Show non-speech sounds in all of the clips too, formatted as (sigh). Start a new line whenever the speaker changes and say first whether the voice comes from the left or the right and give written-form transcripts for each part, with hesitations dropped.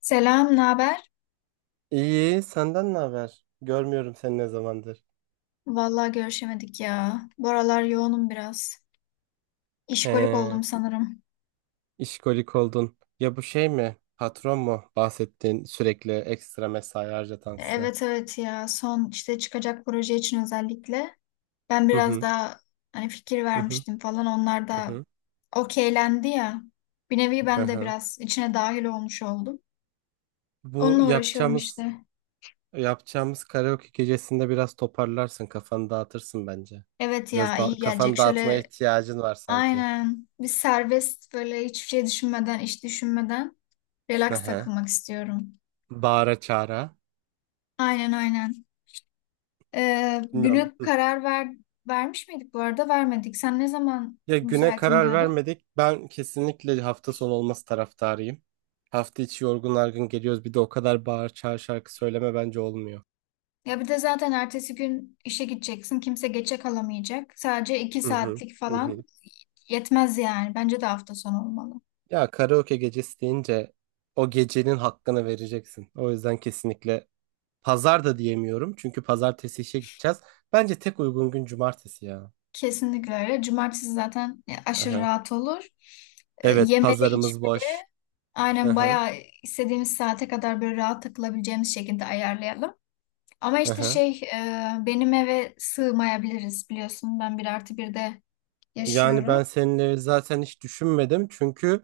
left: Selam, ne haber?
right: İyi, senden ne haber? Görmüyorum seni ne zamandır.
left: Vallahi görüşemedik ya. Bu aralar yoğunum biraz. İşkolik
right: He,
left: oldum sanırım.
right: işkolik oldun. Ya bu şey mi? Patron mu? Bahsettiğin sürekli ekstra mesai harcatan size.
left: Evet evet ya. Son işte çıkacak proje için özellikle. Ben
right: Hı
left: biraz
right: hı,
left: daha hani fikir
right: hı hı,
left: vermiştim falan. Onlar
right: hı
left: da
right: hı.
left: okeylendi ya. Bir nevi
right: Hı
left: ben de
right: hı.
left: biraz içine dahil olmuş oldum.
right: Bu
left: Onunla uğraşıyorum
right: yapacağımız
left: işte.
right: yapacağımız karaoke gecesinde biraz toparlarsın, kafanı dağıtırsın bence.
left: Evet
right: Biraz
left: ya
right: da
left: iyi gelecek.
right: kafanı dağıtmaya
left: Şöyle
right: ihtiyacın var sanki.
left: aynen bir serbest böyle hiçbir şey düşünmeden, iş düşünmeden
right: Hı
left: relax
right: hı.
left: takılmak istiyorum.
right: Bağıra çağıra.
left: Aynen aynen.
right: Bilmiyorum.
left: Güne karar ver, vermiş miydik bu arada? Vermedik. Sen ne zaman
right: Ya güne
left: müsaitim
right: karar
left: diyordun?
right: vermedik. Ben kesinlikle hafta sonu olması taraftarıyım. Hafta içi yorgun argın geliyoruz. Bir de o kadar bağır çağır şarkı söyleme bence olmuyor.
left: Ya bir de zaten ertesi gün işe gideceksin. Kimse geçe kalamayacak. Sadece iki
right: Hı hı.
left: saatlik
right: Hı
left: falan
right: hı.
left: yetmez yani. Bence de hafta sonu olmalı.
right: Ya karaoke gecesi deyince o gecenin hakkını vereceksin. O yüzden kesinlikle pazar da diyemiyorum. Çünkü pazartesi işe gideceğiz. Bence tek uygun gün cumartesi ya.
left: Kesinlikle öyle. Cumartesi zaten aşırı
right: Aha.
left: rahat olur.
right: Evet,
left: Yemeli içme.
right: pazarımız boş.
left: Aynen
right: Aha.
left: bayağı istediğimiz saate kadar böyle rahat takılabileceğimiz şekilde ayarlayalım. Ama işte
right: Aha.
left: benim eve sığmayabiliriz biliyorsun. Ben bir artı bir de
right: Yani
left: yaşıyorum.
right: ben seninle zaten hiç düşünmedim. Çünkü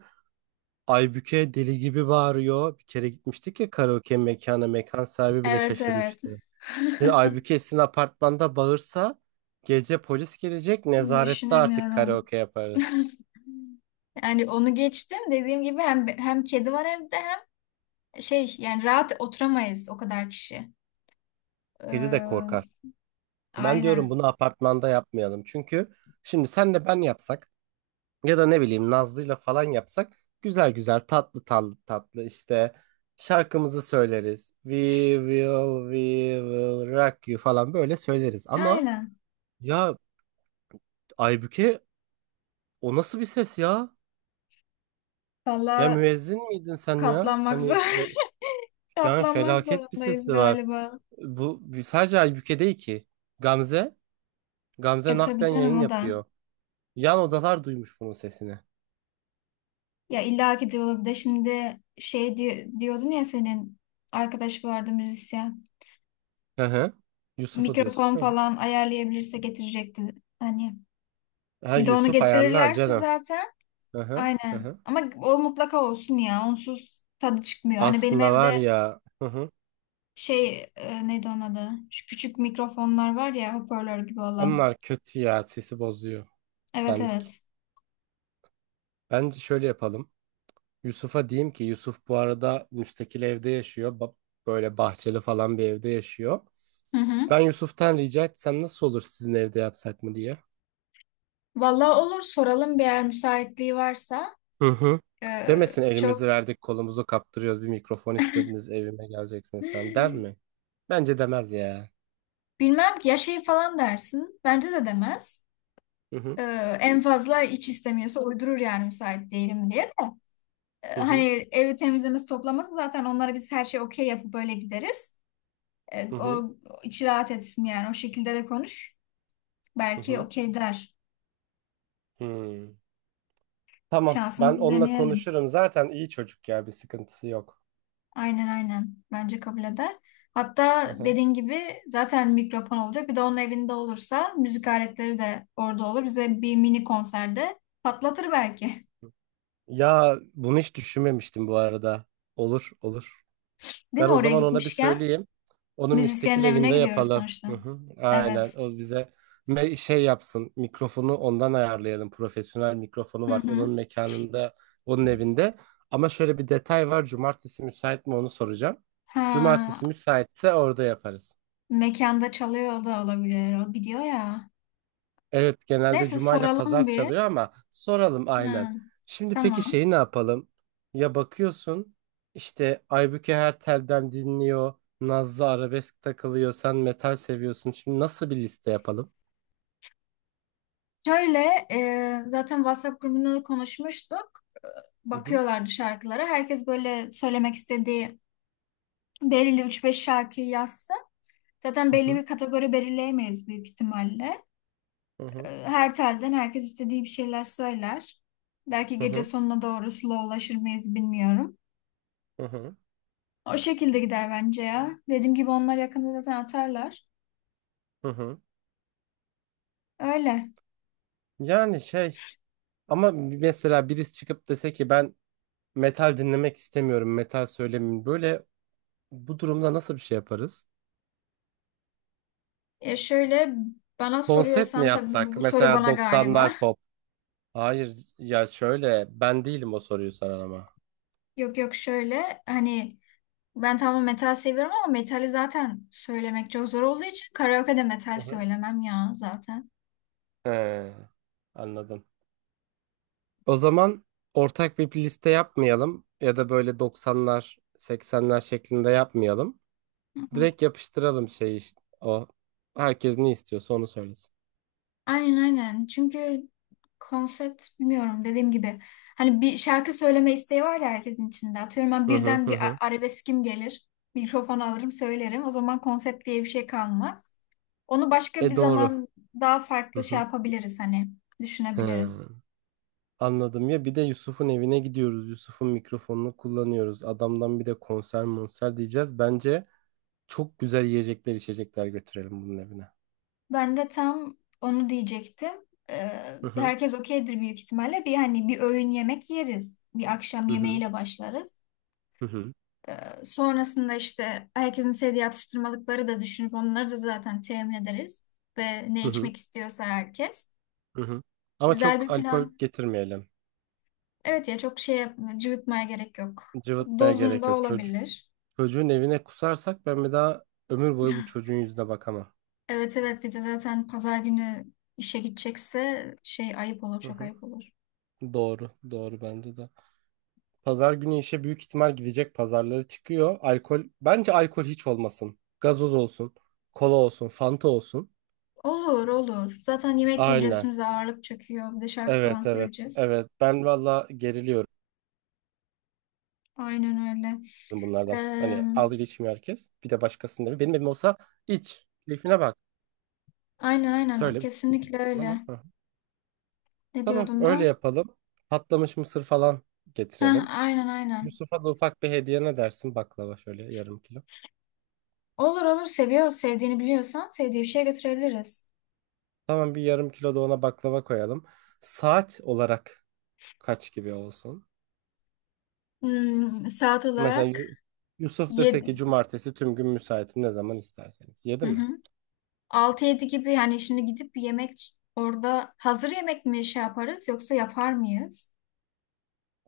right: Aybüke deli gibi bağırıyor. Bir kere gitmiştik ya karaoke mekana. Mekan sahibi bile
left: Evet evet.
right: şaşırmıştı. Şimdi Aybüke sizin apartmanda bağırsa gece polis gelecek, nezarette artık
left: Düşünemiyorum.
right: karaoke yaparız.
left: (laughs) Yani onu geçtim. Dediğim gibi hem kedi var evde hem şey yani rahat oturamayız o kadar kişi.
right: Kedi de
left: Ee,
right: korkar. Ben diyorum
left: aynen.
right: bunu apartmanda yapmayalım. Çünkü şimdi senle ben yapsak ya da ne bileyim Nazlı'yla falan yapsak güzel güzel tatlı tatlı tatlı işte şarkımızı söyleriz. We will, we will rock you falan böyle söyleriz ama
left: Aynen.
right: ya Aybüke... O nasıl bir ses ya? Ya
left: Valla
right: müezzin miydin sen ya?
left: katlanmak zor. (laughs)
right: Yani
left: Katlanmak
right: felaket bir
left: zorundayız
right: sesi var.
left: galiba.
right: Sadece Aybüke değil ki. Gamze, Gamze
left: E tabii
right: naklen
left: canım
right: yayın
left: o da.
right: yapıyor. Yan odalar duymuş bunun sesini.
left: Ya illa ki diyor bir de şimdi diyordun ya senin arkadaş vardı müzisyen.
right: Hı hı. Yusuf'u diyorsun.
left: Mikrofon
right: Hı hı.
left: falan ayarlayabilirse getirecekti. Hani
right: Ha,
left: bir de onu
right: Yusuf ayarlar
left: getirirlerse
right: canım.
left: zaten
right: Hı hı. Hı
left: aynen.
right: hı.
left: Ama o mutlaka olsun ya. Onsuz tadı çıkmıyor. Hani benim
right: Aslında var
left: evde
right: ya. Hı hı.
left: neydi onun adı? Şu küçük mikrofonlar var ya hoparlör gibi olan.
right: Onlar kötü ya, sesi bozuyor.
left: Evet
right: Dandik.
left: evet.
right: Bence şöyle yapalım. Yusuf'a diyeyim ki Yusuf bu arada müstakil evde yaşıyor. Böyle bahçeli falan bir evde yaşıyor.
left: Hı hı.
right: Ben Yusuf'tan rica etsem nasıl olur sizin evde yapsak mı diye.
left: Vallahi olur soralım bir yer müsaitliği varsa.
right: Hı hı. Demesin elimizi
left: Çok
right: verdik kolumuzu kaptırıyoruz, bir mikrofon istediniz evime geleceksin sen der mi?
left: (gasps)
right: Bence demez ya.
left: bilmem ki ya şey falan dersin. Bence de demez.
right: Hı hı
left: E, en fazla iç istemiyorsa uydurur yani müsait değilim diye de.
right: hı hı
left: Hani evi temizlemesi toplaması zaten onlara biz her şey okey yapıp böyle gideriz. E,
right: hı hı.
left: o, içi rahat etsin yani. O şekilde de konuş.
right: Hı
left: Belki
right: hı.
left: okey der.
right: Hmm. Tamam, ben
left: Şansımızı
right: onunla
left: deneyelim.
right: konuşurum zaten iyi çocuk ya bir sıkıntısı yok.
left: Aynen aynen. Bence kabul eder.
right: Hı
left: Hatta
right: hı.
left: dediğin gibi zaten mikrofon olacak. Bir de onun evinde olursa müzik aletleri de orada olur. Bize bir mini konserde patlatır belki.
right: Ya bunu hiç düşünmemiştim bu arada. Olur olur.
left: Değil
right: Ben
left: mi
right: o
left: oraya
right: zaman ona bir
left: gitmişken?
right: söyleyeyim. Onu müstakil
left: Müzisyenin evine
right: evinde
left: gidiyoruz
right: yapalım. Hı
left: sonuçta.
right: hı. Aynen.
left: Evet.
right: O bize şey yapsın. Mikrofonu ondan ayarlayalım. Profesyonel mikrofonu
left: Hı
right: var. Onun
left: hı.
right: mekanında, onun evinde. Ama şöyle bir detay var. Cumartesi müsait mi onu soracağım. Cumartesi
left: Ha,
right: müsaitse orada yaparız.
left: mekanda çalıyor da olabilir. O gidiyor ya.
right: Evet, genelde
left: Neyse
right: cuma ile
left: soralım
right: pazar
left: bir.
right: çalıyor ama soralım aynen.
left: Hı,
right: Şimdi peki
left: tamam.
right: şeyi ne yapalım? Ya bakıyorsun işte Aybüke her telden dinliyor. Nazlı arabesk takılıyor. Sen metal seviyorsun. Şimdi nasıl bir liste yapalım?
left: Şöyle zaten WhatsApp grubunda da konuşmuştuk.
right: Hı hı
left: Bakıyorlardı şarkılara. Herkes böyle söylemek istediği belirli üç beş şarkıyı yazsın. Zaten belli
right: hı
left: bir kategori belirleyemeyiz büyük ihtimalle.
right: hı hı
left: Her telden herkes istediği bir şeyler söyler. Belki
right: hı hı
left: gece
right: hı
left: sonuna doğru slowlaşır mıyız bilmiyorum.
right: hı hı.
left: O şekilde gider bence ya. Dediğim gibi onlar yakında zaten atarlar.
right: Hı hı.
left: Öyle.
right: Yani şey ama mesela birisi çıkıp dese ki ben metal dinlemek istemiyorum. Metal söylemeyin. Böyle bu durumda nasıl bir şey yaparız?
left: Şöyle bana
right: Konsept mi
left: soruyorsan tabii bu, bu
right: yapsak?
left: bu soru
right: Mesela
left: bana galiba.
right: 90'lar pop. Hayır ya şöyle ben değilim o soruyu soran ama.
left: (laughs) Yok yok şöyle hani ben tamam metal seviyorum ama metali zaten söylemek çok zor olduğu için karaoke'de
right: Hı
left: metal
right: hı.
left: söylemem ya zaten.
right: He, anladım. O zaman ortak bir liste yapmayalım ya da böyle 90'lar, 80'ler şeklinde yapmayalım.
left: Hı hı.
right: Direkt yapıştıralım şey işte o. Herkes ne istiyorsa onu söylesin.
left: Aynen aynen. Çünkü konsept bilmiyorum dediğim gibi. Hani bir şarkı söyleme isteği var ya herkesin içinde. Atıyorum ben
right: Hı hı
left: birden
right: hı hı.
left: arabeskim gelir. Mikrofon alırım söylerim. O zaman konsept diye bir şey kalmaz. Onu başka bir
right: E doğru.
left: zaman daha
right: Hı
left: farklı şey
right: hı.
left: yapabiliriz hani düşünebiliriz.
right: He, anladım ya bir de Yusuf'un evine gidiyoruz. Yusuf'un mikrofonunu kullanıyoruz. Adamdan bir de konser monser diyeceğiz. Bence çok güzel yiyecekler içecekler götürelim bunun evine.
left: Ben de tam onu diyecektim.
right: Hı hı.
left: Herkes okeydir büyük ihtimalle. Bir hani bir öğün yemek yeriz. Bir akşam
right: Hı hı,
left: yemeğiyle başlarız.
right: hı hı,
left: Ee, sonrasında işte herkesin sevdiği atıştırmalıkları da düşünüp onları da zaten temin ederiz. Ve
right: hı
left: ne
right: hı,
left: içmek istiyorsa herkes.
right: hı hı. Ama
left: Güzel
right: çok
left: bir
right: alkol
left: plan.
right: getirmeyelim.
left: Evet ya çok cıvıtmaya gerek yok.
right: Cıvıtmaya gerek
left: Dozunda
right: yok.
left: olabilir.
right: Çocuğun evine kusarsak ben bir daha ömür boyu bu çocuğun yüzüne bakamam.
left: Evet evet bir de zaten pazar günü işe gidecekse şey ayıp olur
right: Hı
left: çok
right: hı.
left: ayıp olur.
right: Doğru, doğru bence de. Pazar günü işe büyük ihtimal gidecek. Pazarları çıkıyor. Alkol, bence alkol hiç olmasın. Gazoz olsun, kola olsun, fanta olsun.
left: Olur olur. Zaten yemek yiyince
right: Aynen.
left: üstümüze ağırlık çöküyor. Bir de şarkı falan
right: Evet, evet,
left: söyleyeceğiz.
right: evet. Ben valla geriliyorum
left: Aynen öyle.
right: bunlardan.
left: Eee,
right: Hani ağzıyla içmiyor herkes. Bir de başkasının evi. Benim evim olsa iç. Keyfine bak.
left: aynen aynen.
right: Söyle bir şey
left: Kesinlikle
right: diyecektin ama.
left: öyle.
right: Hı. Hı.
left: Ne
right: Tamam,
left: diyordum
right: öyle
left: ben?
right: yapalım. Patlamış mısır falan
left: Heh,
right: getirelim.
left: aynen aynen.
right: Yusuf'a da ufak bir hediye ne dersin? Baklava şöyle yarım kilo.
left: Olur olur. Seviyor. Sevdiğini biliyorsan sevdiği bir şeye götürebiliriz.
right: Tamam, bir yarım kilo da ona baklava koyalım. Saat olarak kaç gibi olsun?
left: Saat
right: Mesela
left: olarak
right: Yu- Yusuf dese
left: 7,
right: ki cumartesi tüm gün müsaitim ne zaman isterseniz. Yedi mi?
left: 6-7 gibi yani şimdi gidip bir yemek orada hazır yemek mi şey yaparız yoksa yapar mıyız?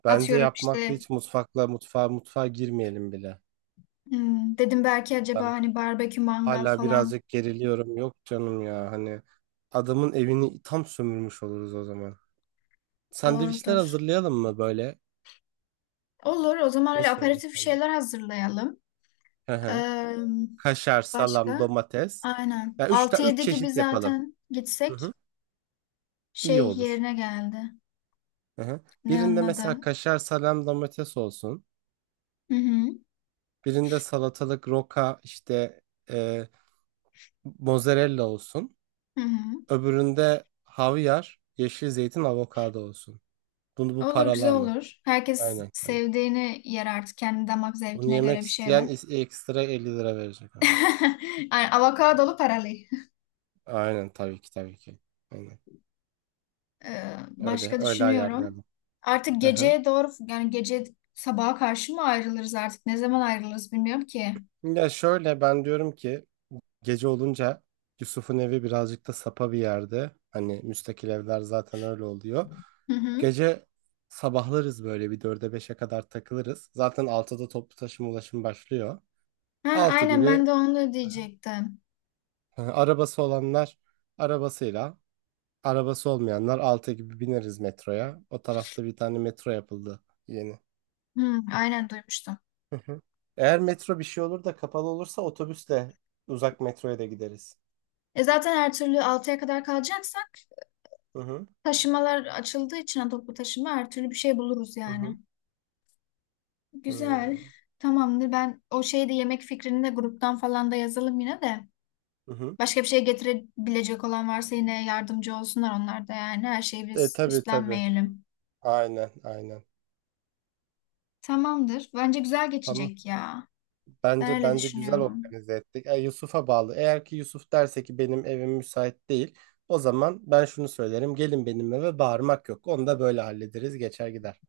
right: Bence
left: Atıyorum
right: yapmakla
left: işte
right: hiç mutfakla mutfağa girmeyelim bile.
left: dedim belki acaba
right: Ben
left: hani barbekü mangal
right: hala
left: falan
right: birazcık geriliyorum. Yok canım ya hani adamın evini tam sömürmüş oluruz o zaman. Sandviçler
left: doğrudur.
right: hazırlayalım mı böyle?
left: Olur. O zaman öyle
right: Nasıl olur
left: aperatif
right: sandviç?
left: şeyler hazırlayalım.
right: Hı hı.
left: Ee,
right: Kaşar, salam,
left: başka?
right: domates.
left: Aynen.
right: Ya üç, ta
left: Altı
right: üç
left: yedi gibi
right: çeşit yapalım.
left: zaten
right: Hı
left: gitsek
right: hı. İyi
left: şey
right: olur.
left: yerine geldi.
right: Hı hı.
left: Ne onun
right: Birinde
left: adı?
right: mesela kaşar, salam, domates olsun.
left: Hı hı.
right: Birinde salatalık, roka, işte e, mozzarella olsun.
left: Hı hı.
right: Öbüründe havyar, yeşil zeytin, avokado olsun. Bunu bu
left: Olur güzel
right: paralama.
left: olur. Herkes
right: Aynen.
left: sevdiğini yer artık. Kendi damak
right: Bunu
left: zevkine göre
right: yemek
left: bir
right: isteyen
left: şeyler.
right: ekstra 50 TL verecek ama.
left: (laughs) Yani avokadolu paralı.
right: Aynen tabii ki tabii ki. Aynen. Öyle
left: Başka
right: öyle
left: düşünüyorum.
right: ayarlayalım.
left: Artık
right: Aha.
left: geceye doğru yani gece sabaha karşı mı ayrılırız artık? Ne zaman ayrılırız bilmiyorum ki.
right: Ya şöyle ben diyorum ki gece olunca Yusuf'un evi birazcık da sapa bir yerde. Hani müstakil evler zaten öyle oluyor.
left: Hı hı.
right: Gece sabahlarız böyle bir dörde beşe kadar takılırız. Zaten 6'da toplu taşıma ulaşım başlıyor.
left: Heh,
right: 6
left: aynen
right: gibi
left: ben de onu diyecektim.
right: arabası olanlar arabasıyla, arabası olmayanlar 6 gibi bineriz metroya. O tarafta bir tane metro yapıldı yeni.
left: Hı, aynen duymuştum.
right: Hı hı. Eğer metro bir şey olur da kapalı olursa otobüsle uzak metroya da gideriz.
left: E zaten her türlü 6'ya kadar kalacaksak
right: Hı hı.
left: taşımalar açıldığı için ha, toplu taşıma her türlü bir şey buluruz
right: Hı hı.
left: yani. Güzel.
right: Hmm.
left: Tamamdır. Ben o şeyi de yemek fikrini de gruptan falan da yazalım yine de.
right: Hı hı.
left: Başka bir şey getirebilecek olan varsa yine yardımcı olsunlar onlar da yani. Her şeyi
right: E
left: biz
right: tabii tabii.
left: üstlenmeyelim.
right: Aynen aynen.
left: Tamamdır. Bence güzel
right: Tamam.
left: geçecek ya. Ben
right: Bence
left: öyle
right: bence güzel
left: düşünüyorum.
right: organize ettik. Yusuf'a bağlı. Eğer ki Yusuf derse ki benim evim müsait değil, o zaman ben şunu söylerim. Gelin benim eve, bağırmak yok. Onu da böyle hallederiz, geçer gider.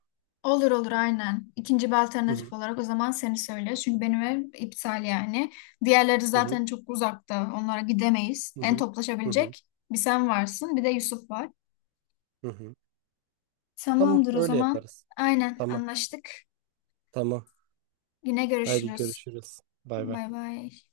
left: Olur olur aynen. İkinci bir
right: Hı hı.
left: alternatif olarak o zaman seni söyle. Çünkü benim ev iptal yani. Diğerleri
right: Hı hı.
left: zaten çok uzakta. Onlara gidemeyiz.
right: Hı
left: En
right: hı. Hı hı.
left: toplaşabilecek bir sen varsın, bir de Yusuf var.
right: Hı hı. Tamam,
left: Tamamdır o
right: öyle
left: zaman.
right: yaparız.
left: Aynen
right: Tamam.
left: anlaştık.
right: Tamam.
left: Yine
right: Haydi
left: görüşürüz.
right: görüşürüz. Bay bay.
left: Bay bay.